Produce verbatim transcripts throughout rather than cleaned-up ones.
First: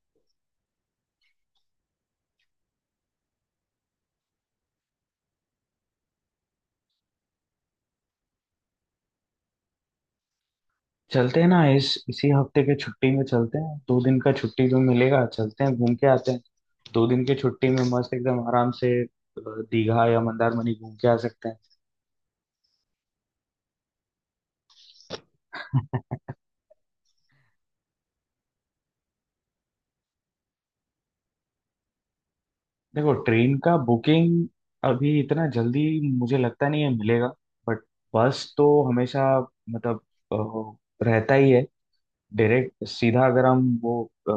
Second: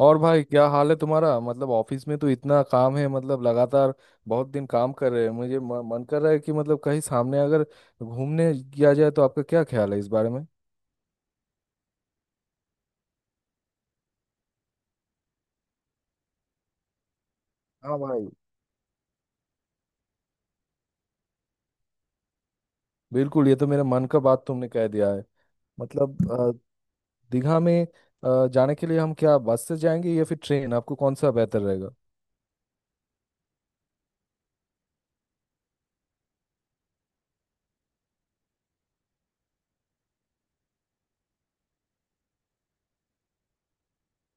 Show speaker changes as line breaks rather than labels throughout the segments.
और भाई क्या हाल है तुम्हारा? मतलब ऑफिस में तो इतना काम है, मतलब लगातार बहुत दिन काम कर रहे हैं। मुझे म- मन कर रहा है कि मतलब कहीं सामने अगर घूमने किया जाए, तो आपका क्या ख्याल है इस बारे में?
चलते हैं ना इस इसी हफ्ते के छुट्टी में चलते हैं, दो दिन का छुट्टी जो मिलेगा चलते हैं घूम के आते हैं। दो दिन की छुट्टी में
हाँ
मस्त
भाई,
एकदम आराम से अ, दीघा या मंदारमनी घूम के आ सकते
बिल्कुल ये तो मेरे मन का बात तुमने कह दिया है।
हैं।
मतलब अ, दीघा में अ, जाने के लिए हम क्या बस से जाएंगे या फिर ट्रेन? आपको कौन सा बेहतर रहेगा?
देखो, ट्रेन का बुकिंग अभी इतना जल्दी मुझे लगता नहीं है मिलेगा। बट बस तो हमेशा मतलब अ, रहता ही है। डायरेक्ट सीधा अगर हम वो अ,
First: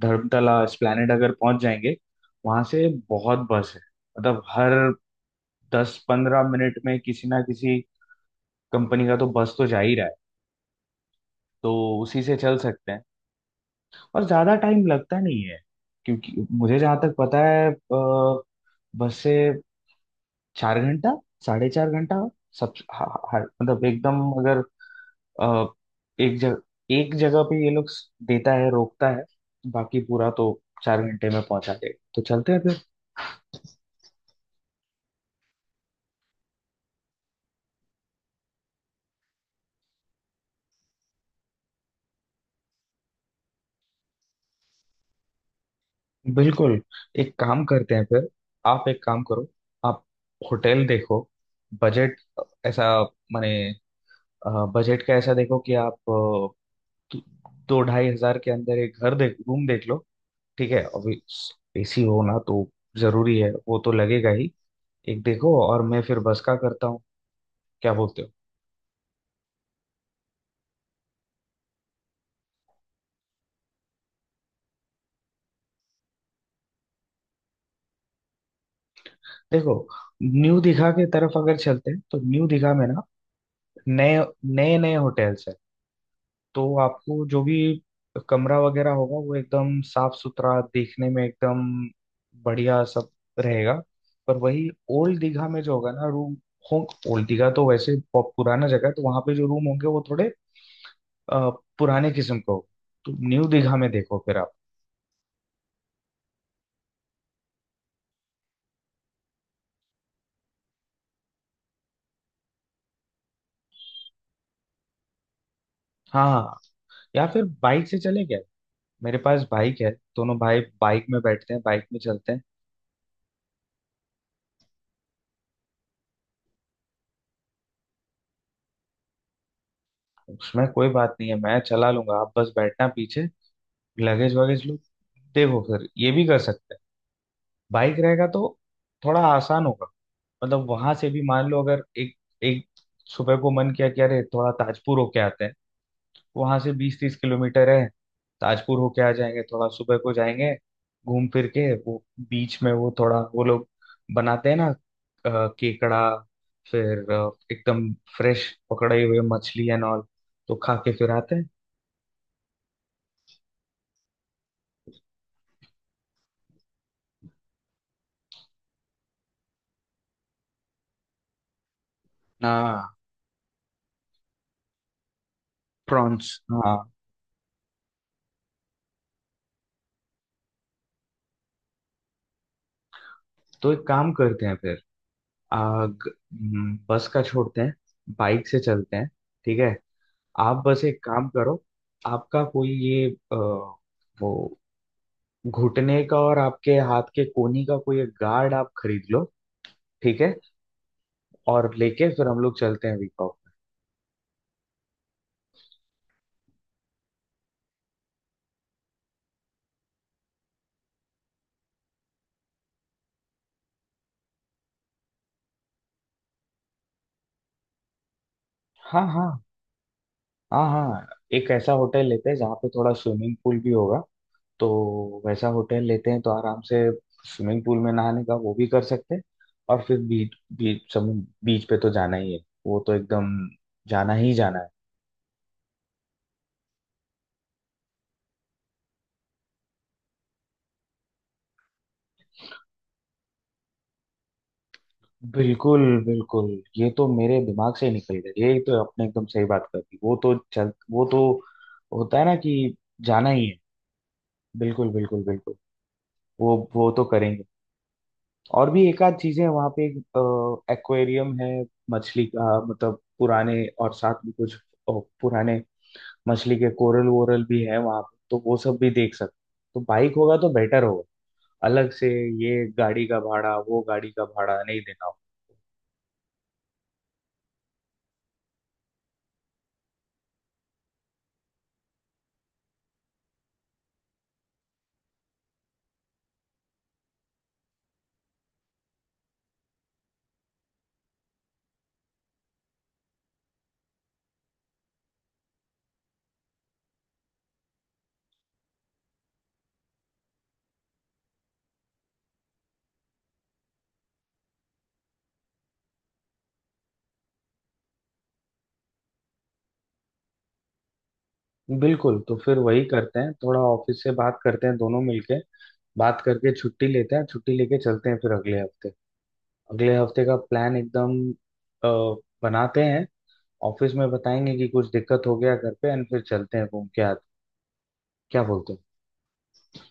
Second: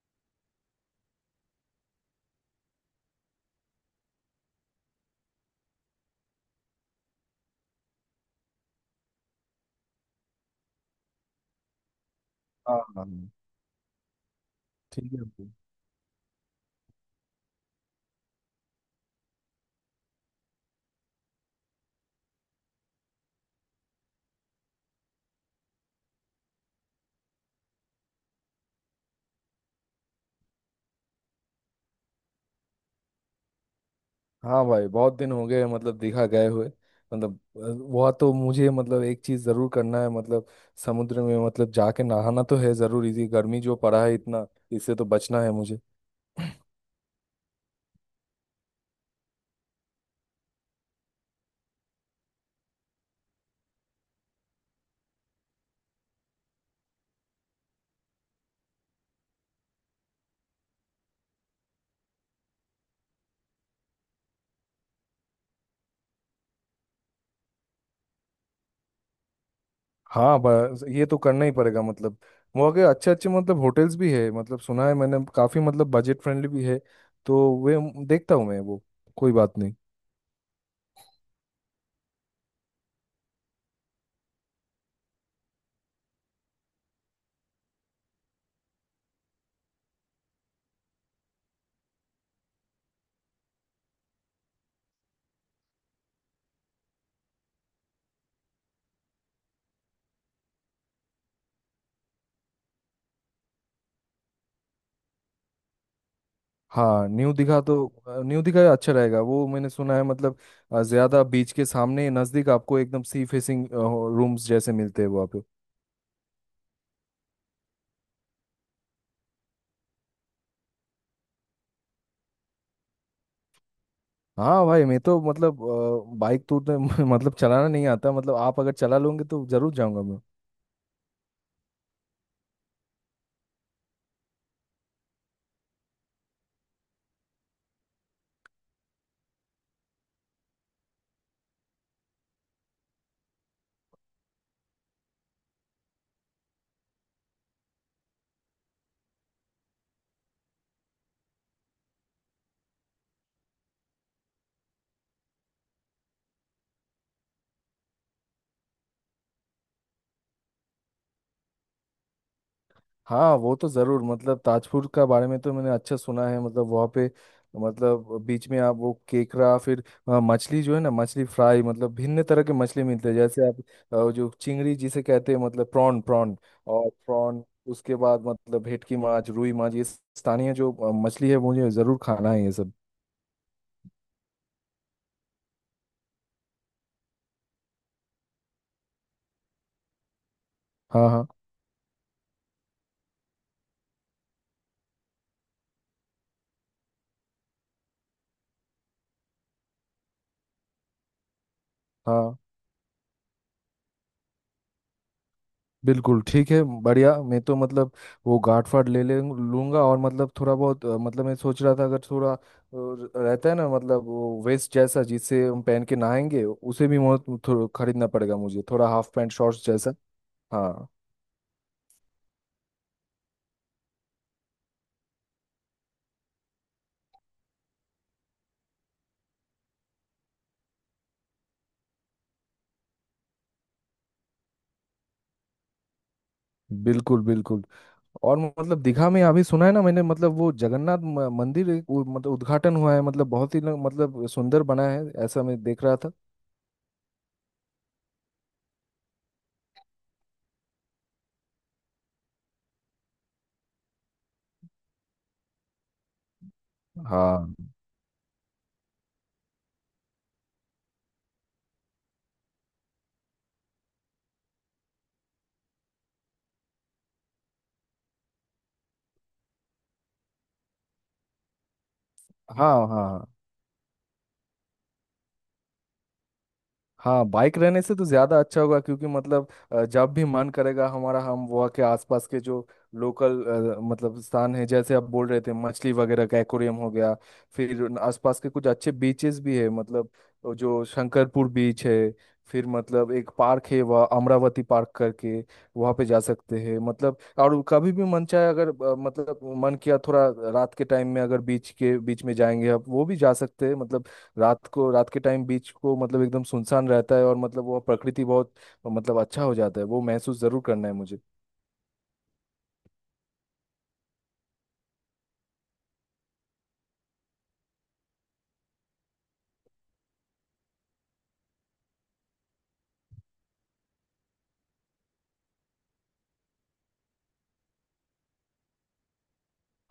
धर्मतला एस्प्लेनेड अगर पहुंच जाएंगे, वहां से बहुत बस है। मतलब हर दस पंद्रह मिनट में किसी ना किसी कंपनी का तो बस तो जा ही रहा है, तो उसी से चल
हाँ
सकते हैं।
हाँ हाँ।
और ज्यादा टाइम
ठीक
लगता नहीं
है।
है क्योंकि मुझे जहां तक पता है अ, बस से चार घंटा, साढ़े चार घंटा, सब हा- हा- मतलब एकदम अगर अ, एक जगह एक जगह पे ये लोग स- देता है रोकता है, बाकी पूरा तो चार घंटे में पहुंचा देगा, तो चलते हैं फिर।
हाँ भाई, बहुत दिन हो गए मतलब दिखा गए हुए। मतलब अ, वह तो मुझे, मतलब एक चीज जरूर करना है। मतलब समुद्र में मतलब जाके नहाना तो है जरूर। इसी गर्मी जो पड़ा है इतना, इससे तो बचना है मुझे।
बिल्कुल, एक काम करते हैं फिर, आप एक काम करो, आप होटल देखो। बजट ऐसा, माने बजट का ऐसा देखो कि आप अ, दो दो ढाई हजार के अंदर एक घर देख, रूम देख लो। ठीक है अभी, एसी हो ना तो, जरूरी है वो तो लगेगा ही। एक देखो और मैं फिर बस का करता हूँ, क्या बोलते हो?
हाँ, बस ये तो करना ही पड़ेगा। मतलब वहाँ के अच्छे अच्छे मतलब होटल्स भी है, मतलब सुना है मैंने काफी मतलब बजट फ्रेंडली भी है। तो वे देखता हूँ मैं वो। कोई बात
देखो,
नहीं।
न्यू दिघा की तरफ अगर चलते हैं तो न्यू दिघा में ना नए नए नए होटल्स हैं, तो आपको जो भी कमरा वगैरह होगा वो एकदम साफ सुथरा, देखने में एकदम बढ़िया सब रहेगा। पर वही ओल्ड दीघा में जो होगा ना रूम हो, ओल्ड दीघा तो वैसे बहुत पुराना जगह है, तो वहां पे जो रूम होंगे वो थोड़े अ, पुराने किस्म का होगा, तो न्यू दीघा में देखो फिर आप।
हाँ, न्यू दिखा तो अ, न्यू दिखा अच्छा रहेगा, वो मैंने सुना है। मतलब अ, ज्यादा बीच के सामने नजदीक आपको एकदम सी फेसिंग रूम्स जैसे मिलते हैं वहाँ पे।
हाँ, या फिर बाइक से चले गए, मेरे पास बाइक है, दोनों भाई बाइक में बैठते हैं, बाइक में चलते हैं।
हाँ भाई, मैं तो मतलब बाइक तो उतना- मतलब चलाना नहीं आता। मतलब आप अगर चला लोगे तो जरूर जाऊंगा मैं।
उसमें कोई बात नहीं है, मैं चला लूंगा, आप बस बैठना पीछे, लगेज वगैज लो। देखो फिर ये भी कर सकते हैं, बाइक रहेगा तो थोड़ा आसान होगा। मतलब वहां से भी मान लो अगर एक एक सुबह को मन किया कि अरे थोड़ा ताजपुर होके आते हैं, वहां से बीस तीस किलोमीटर है, ताजपुर होके आ जाएंगे, थोड़ा सुबह को जाएंगे, घूम फिर के वो बीच में, वो थोड़ा वो लोग बनाते हैं ना अ, केकड़ा, फिर अ, एकदम फ्रेश पकड़े हुए मछली एंड ऑल, तो खा के फिर आते हैं।
हाँ वो तो ज़रूर, मतलब ताजपुर का बारे में तो मैंने अच्छा सुना है। मतलब वहाँ पे मतलब बीच में आप वो केकड़ा, फिर अ, मछली जो है ना, मछली फ्राई, मतलब भिन्न तरह के
हाँ,
मछली मिलते हैं। जैसे आप अ, जो चिंगड़ी जिसे कहते हैं, मतलब प्रॉन प्रॉन
प्रॉन्स हाँ।
और प्रॉन, उसके बाद मतलब भेटकी माछ, रुई माछ, ये स्थानीय जो अ, मछली है, मुझे ज़रूर खाना है ये सब।
तो एक काम करते हैं फिर, आ, ग- हम्म, बस का छोड़ते हैं, बाइक से चलते हैं, ठीक है। आप बस एक
हाँ हाँ।
काम करो, आपका कोई ये आ, वो घुटने का और आपके हाथ के कोहनी का कोई एक गार्ड आप खरीद लो, ठीक है। और लेके फिर
हाँ
हम लोग चलते हैं, वीक ऑफ।
बिल्कुल ठीक है, बढ़िया। मैं तो मतलब वो गांठ फाड़ ले ले लूंगा। और मतलब थोड़ा बहुत अ, मतलब मैं सोच रहा था अगर थोड़ा अ, रहता है ना, मतलब वो वेस्ट जैसा जिससे हम पहन के नहाएंगे, उसे भी मो- थो- खरीदना पड़ेगा मुझे, थोड़ा
हाँ,
हाफ
हाँ,
पैंट शॉर्ट्स जैसा।
हाँ,
हाँ
हाँ। एक ऐसा होटल लेते हैं जहाँ पे थोड़ा स्विमिंग पूल भी होगा, तो वैसा होटल लेते हैं तो आराम से स्विमिंग पूल में नहाने का वो भी कर सकते हैं। और फिर बीच बीच समुद्र बीच पे तो जाना ही है, वो तो एकदम जाना ही जाना है।
बिल्कुल बिल्कुल। और मतलब दिखा में अभी सुना है ना मैंने, मतलब वो जगन्नाथ म- मंदिर एक वो मतलब उद्घाटन हुआ है, मतलब बहुत ही ना- मतलब सुंदर बना है, ऐसा मैं
बिल्कुल,
देख रहा था।
बिल्कुल, ये तो मेरे दिमाग से ही निकल गया, ये तो आपने एकदम सही बात कर दी। वो तो चल वो तो होता है ना कि जाना ही है, बिल्कुल, बिल्कुल, बिल्कुल, वो वो तो करेंगे।
हाँ।
और भी एक आध चीजें हैं वहाँ पे, एक्वेरियम है, मछली का मतलब पुराने और साथ में कुछ अ, पुराने मछली के कोरल वोरल भी है वहां पे, तो वो सब भी देख सकते। तो बाइक होगा तो बेटर होगा, अलग से ये
हाँ
गाड़ी का
हाँ।
भाड़ा वो गाड़ी का भाड़ा नहीं देना होगा।
हाँ बाइक रहने से तो ज़्यादा अच्छा होगा, क्योंकि मतलब अ, जब भी मन करेगा हमारा, हम वहाँ के आसपास के जो लोकल मतलब स्थान है, जैसे आप बोल रहे थे मछली वगैरह का एक्वेरियम हो गया, फिर उन आसपास के कुछ अच्छे बीचेस भी है। मतलब वो जो शंकरपुर बीच है, फिर मतलब एक पार्क है वह अमरावती पार्क करके, वहाँ पे जा सकते हैं। मतलब और कभी भी मन चाहे अगर, अ, मतलब मन किया थोड़ा रात के टाइम में अगर बीच के बीच में जाएंगे आप, वो भी जा सकते हैं। मतलब रात को, रात के टाइम बीच को मतलब एकदम सुनसान रहता है और मतलब वो प्रकृति बहुत मतलब अच्छा हो जाता है। वो महसूस जरूर करना है मुझे।
बिल्कुल, तो फिर वही करते हैं, थोड़ा ऑफिस से बात करते हैं दोनों मिलके, बात करके छुट्टी लेते हैं, छुट्टी लेके चलते हैं फिर अगले हफ्ते अगले हफ्ते का प्लान एकदम अ, बनाते हैं, ऑफिस में बताएंगे कि कुछ दिक्कत हो गया घर पे, एंड फिर चलते हैं घूम के आते हैं। क्या बोलते हो?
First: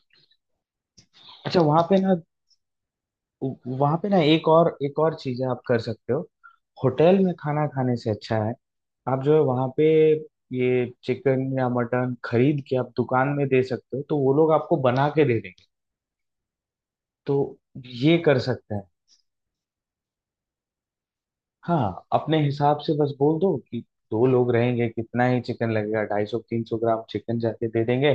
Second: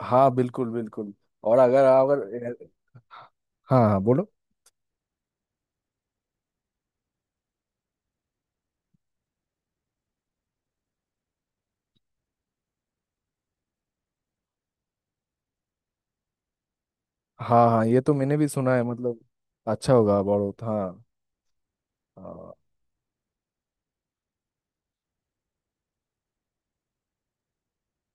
हाँ बिल्कुल बिल्कुल। और
अच्छा, वहां
अगर
पे ना
अगर हाँ
वहां
हाँ
पे ना
बोलो।
एक और एक और चीजें आप कर सकते हो। होटल में खाना खाने से अच्छा है आप जो है वहां पे ये चिकन या मटन खरीद के आप दुकान में दे सकते हो, तो वो लोग आपको बना के दे देंगे, तो
हाँ हाँ, ये तो
ये
मैंने
कर
भी
सकते
सुना
हैं।
है मतलब अच्छा होगा बहुत। हाँ।
हाँ, अपने
हाँ
हिसाब से बस बोल दो कि दो लोग रहेंगे, कितना ही चिकन लगेगा, ढाई सौ तीन सौ ग्राम चिकन जाके दे देंगे,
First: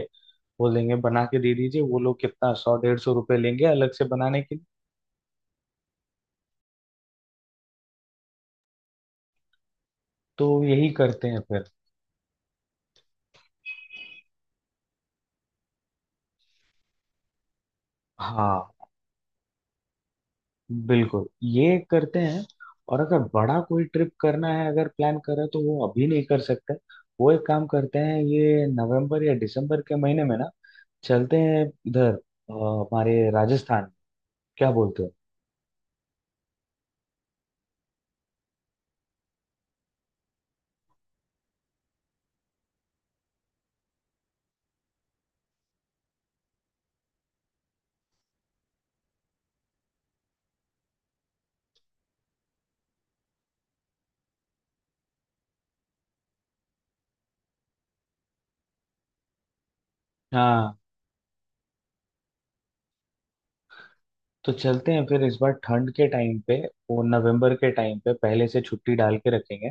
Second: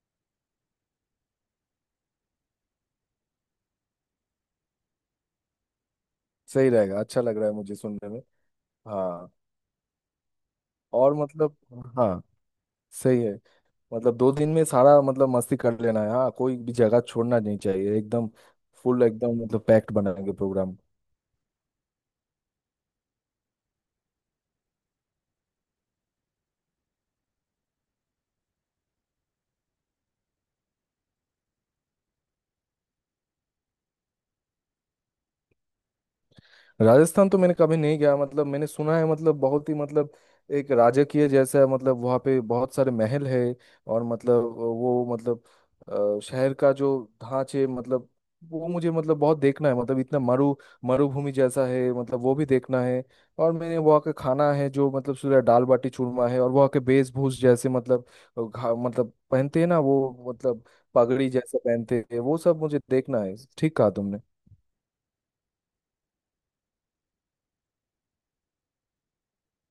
बोल देंगे बना के दे दीजिए, वो लोग कितना, सौ डेढ़ सौ रुपये लेंगे अलग से बनाने के लिए।
सही रहेगा, अच्छा लग रहा है मुझे सुनने में। हाँ।
तो यही
और
करते हैं
मतलब,
फिर।
हाँ सही है। मतलब दो दिन में सारा मतलब मस्ती कर लेना है। हाँ, कोई भी जगह छोड़ना नहीं चाहिए एकदम।
हाँ,
फुल एकदम मतलब पैक्ड बनाएंगे प्रोग्राम।
बिल्कुल, ये करते हैं। और अगर बड़ा कोई ट्रिप करना है, अगर प्लान कर रहे हैं, तो वो अभी नहीं कर सकते, वो एक काम करते हैं, ये नवंबर या दिसंबर के महीने में ना चलते हैं इधर अ, हमारे राजस्थान, क्या बोलते हो?
राजस्थान तो मैंने कभी नहीं गया। मतलब मैंने सुना है मतलब बहुत ही मतलब एक राजकीय जैसा है, मतलब वहाँ पे बहुत सारे महल है और मतलब वो मतलब अ, शहर का जो ढांचे मतलब वो मुझे मतलब बहुत देखना है। मतलब इतना मरु मरुभूमि जैसा है, मतलब वो भी देखना है। और मैंने वहाँ का खाना है जो, मतलब सूर्य दाल बाटी चूरमा है, और वहाँ के वेशभूष जैसे मतलब घा, मतलब पहनते हैं ना वो, मतलब
हाँ,
पगड़ी जैसा पहनते हैं, वो सब मुझे देखना है। ठीक कहा तुमने।
तो चलते हैं फिर इस बार ठंड के टाइम पे, वो नवंबर के टाइम पे पहले से छुट्टी डाल के रखेंगे।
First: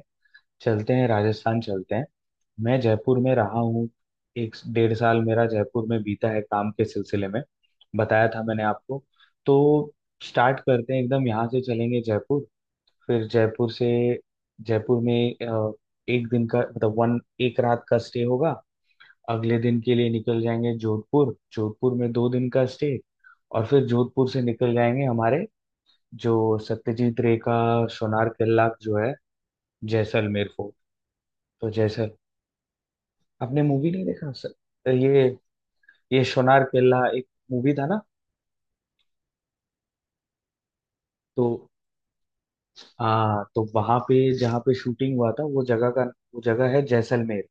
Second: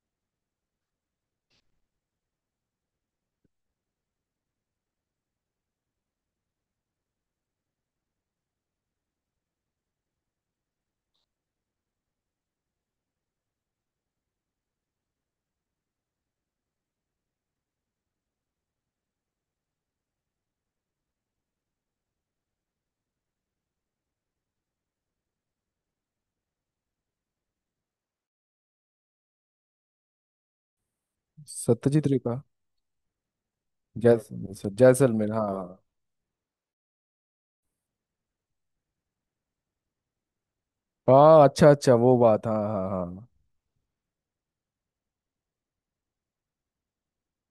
चलते हैं राजस्थान, चलते हैं। मैं जयपुर में रहा हूँ, एक डेढ़ साल मेरा जयपुर में बीता है काम के सिलसिले में, बताया था मैंने आपको। तो स्टार्ट करते हैं एकदम यहाँ से, चलेंगे जयपुर, फिर जयपुर से, जयपुर में अ, एक दिन का मतलब वन एक रात का स्टे होगा। अगले दिन के लिए निकल जाएंगे जोधपुर, जोधपुर में दो दिन का स्टे, और फिर जोधपुर से निकल जाएंगे हमारे जो सत्यजीत रे का सोनार किला जो है, जैसलमेर फोर्ट। तो
सत्यजीत
जैसल
रे कहा।
आपने मूवी नहीं देखा
जैसलमेर से-
सर? ये
जैसलमेर, हाँ हाँ हाँ।
ये सोनार केला एक मूवी था ना?
हाँ,
तो
अच्छा अच्छा वो बात। हाँ हाँ हाँ।
आ, तो वहां पे जहाँ पे शूटिंग हुआ था वो जगह का, वो जगह है जैसलमेर,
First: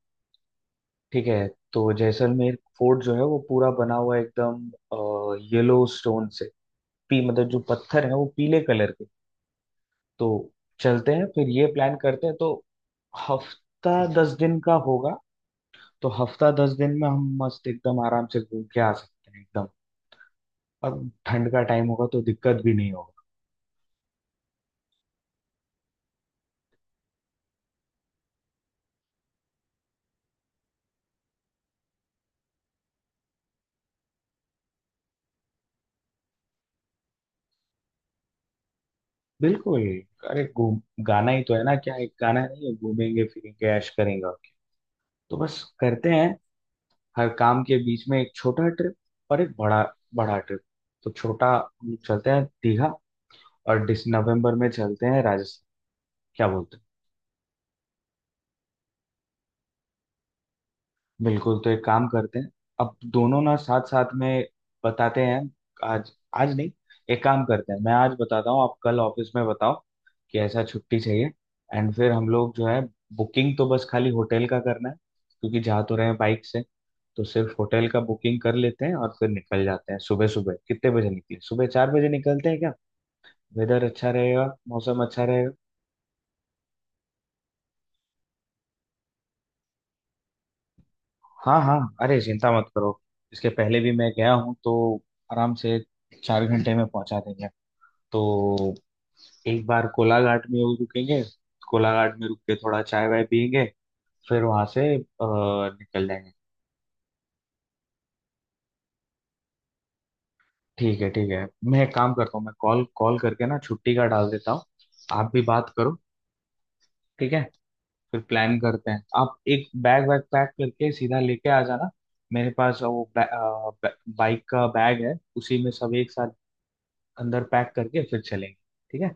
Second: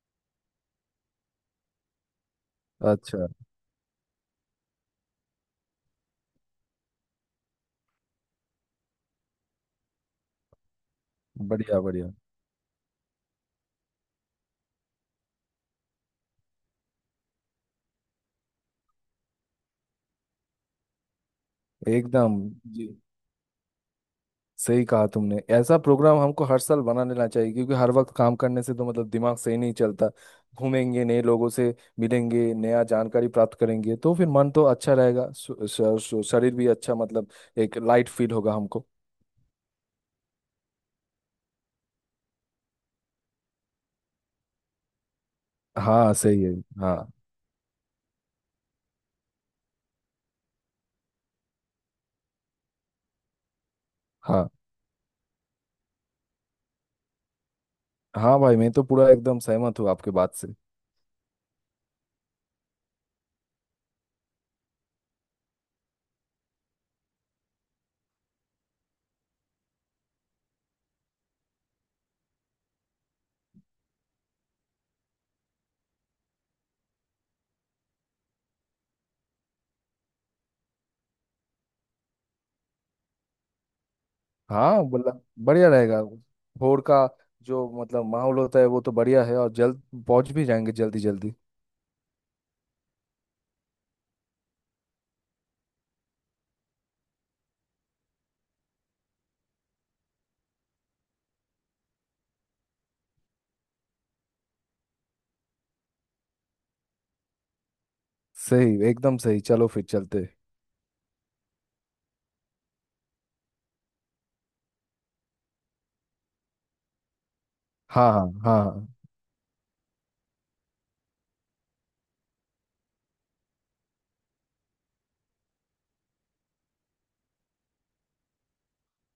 ठीक है। तो जैसलमेर
हाँ।
फोर्ट जो है
अच्छा।
वो पूरा बना हुआ है एकदम येलो स्टोन से, पी मतलब जो पत्थर है वो पीले कलर के। तो चलते हैं फिर, ये
बढ़िया
प्लान
बढ़िया।
करते हैं। तो हफ्ता दस दिन का होगा, तो हफ्ता दस दिन में हम मस्त एकदम आराम से घूम के आ सकते हैं एकदम। और ठंड का टाइम होगा तो
एकदम।
दिक्कत भी
जी,
नहीं।
सही कहा तुमने। ऐसा प्रोग्राम हमको हर साल बना लेना चाहिए, क्योंकि हर वक्त काम करने से तो मतलब दिमाग सही नहीं चलता। घूमेंगे, नए लोगों से मिलेंगे, नया जानकारी प्राप्त करेंगे, तो फिर मन तो अच्छा रहेगा, श- श- श- शरीर भी अच्छा मतलब एक लाइट फील होगा हमको।
बिल्कुल, अरे घूम गाना ही तो है ना, क्या एक गाना नहीं है, घूमेंगे फिरेंगे ऐश करेंगे। तो बस करते
हाँ
हैं,
सही है। हाँ।
हर काम के बीच में एक छोटा ट्रिप और एक बड़ा बड़ा ट्रिप। तो छोटा हम लोग चलते हैं दीघा, और दिस
हाँ
नवंबर में चलते हैं राजस्थान, क्या बोलते हो?
हाँ भाई, मैं तो पूरा एकदम सहमत हूँ आपके बात से।
बिल्कुल, तो एक काम करते हैं, अब दोनों ना साथ साथ में बताते हैं आज आज नहीं, एक काम करते हैं, मैं आज बताता हूँ, आप कल ऑफिस में बताओ कि ऐसा छुट्टी चाहिए। एंड फिर हम लोग जो है, बुकिंग तो बस खाली होटल का करना है क्योंकि जा तो रहे हैं बाइक से, तो सिर्फ होटल का बुकिंग कर लेते हैं, और फिर निकल जाते हैं सुबह सुबह, कितने बजे निकले, सुबह चार बजे निकलते हैं क्या? वेदर अच्छा रहेगा,
हाँ,
मौसम
मतलब
अच्छा रहेगा।
बढ़िया रहेगा। भोर का जो मतलब माहौल होता है, वो तो बढ़िया है, और जल्द पहुंच भी जाएंगे जल्दी जल्दी।
हाँ हाँ, अरे चिंता मत करो, इसके पहले भी मैं गया हूँ, तो आराम से चार घंटे में पहुंचा देंगे। तो एक बार कोलाघाट में वो रुकेंगे, कोलाघाट में रुक के थोड़ा चाय वाय पियेंगे, फिर वहां से अ, निकल जाएंगे।
सही, एकदम सही, चलो फिर चलते।
ठीक है, ठीक है। मैं एक काम करता हूँ, मैं कॉल कॉल करके ना छुट्टी का डाल देता हूँ, आप भी बात करो, ठीक है?
हाँ
फिर
हाँ। हाँ
प्लान
हाँ
करते हैं, आप एक बैग वैग पैक करके सीधा लेके आ जाना, मेरे पास वो बाइक का बैग है, उसी में सब एक साथ अंदर पैक करके फिर चलेंगे, ठीक है?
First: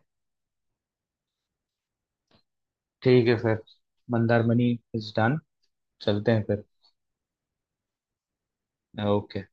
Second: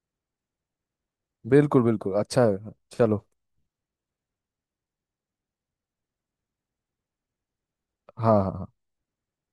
बिल्कुल बिल्कुल अच्छा है, चलो।
ठीक है फिर, मंदारमनी इज डन, चलते हैं फिर।
हाँ हाँ।
ओके।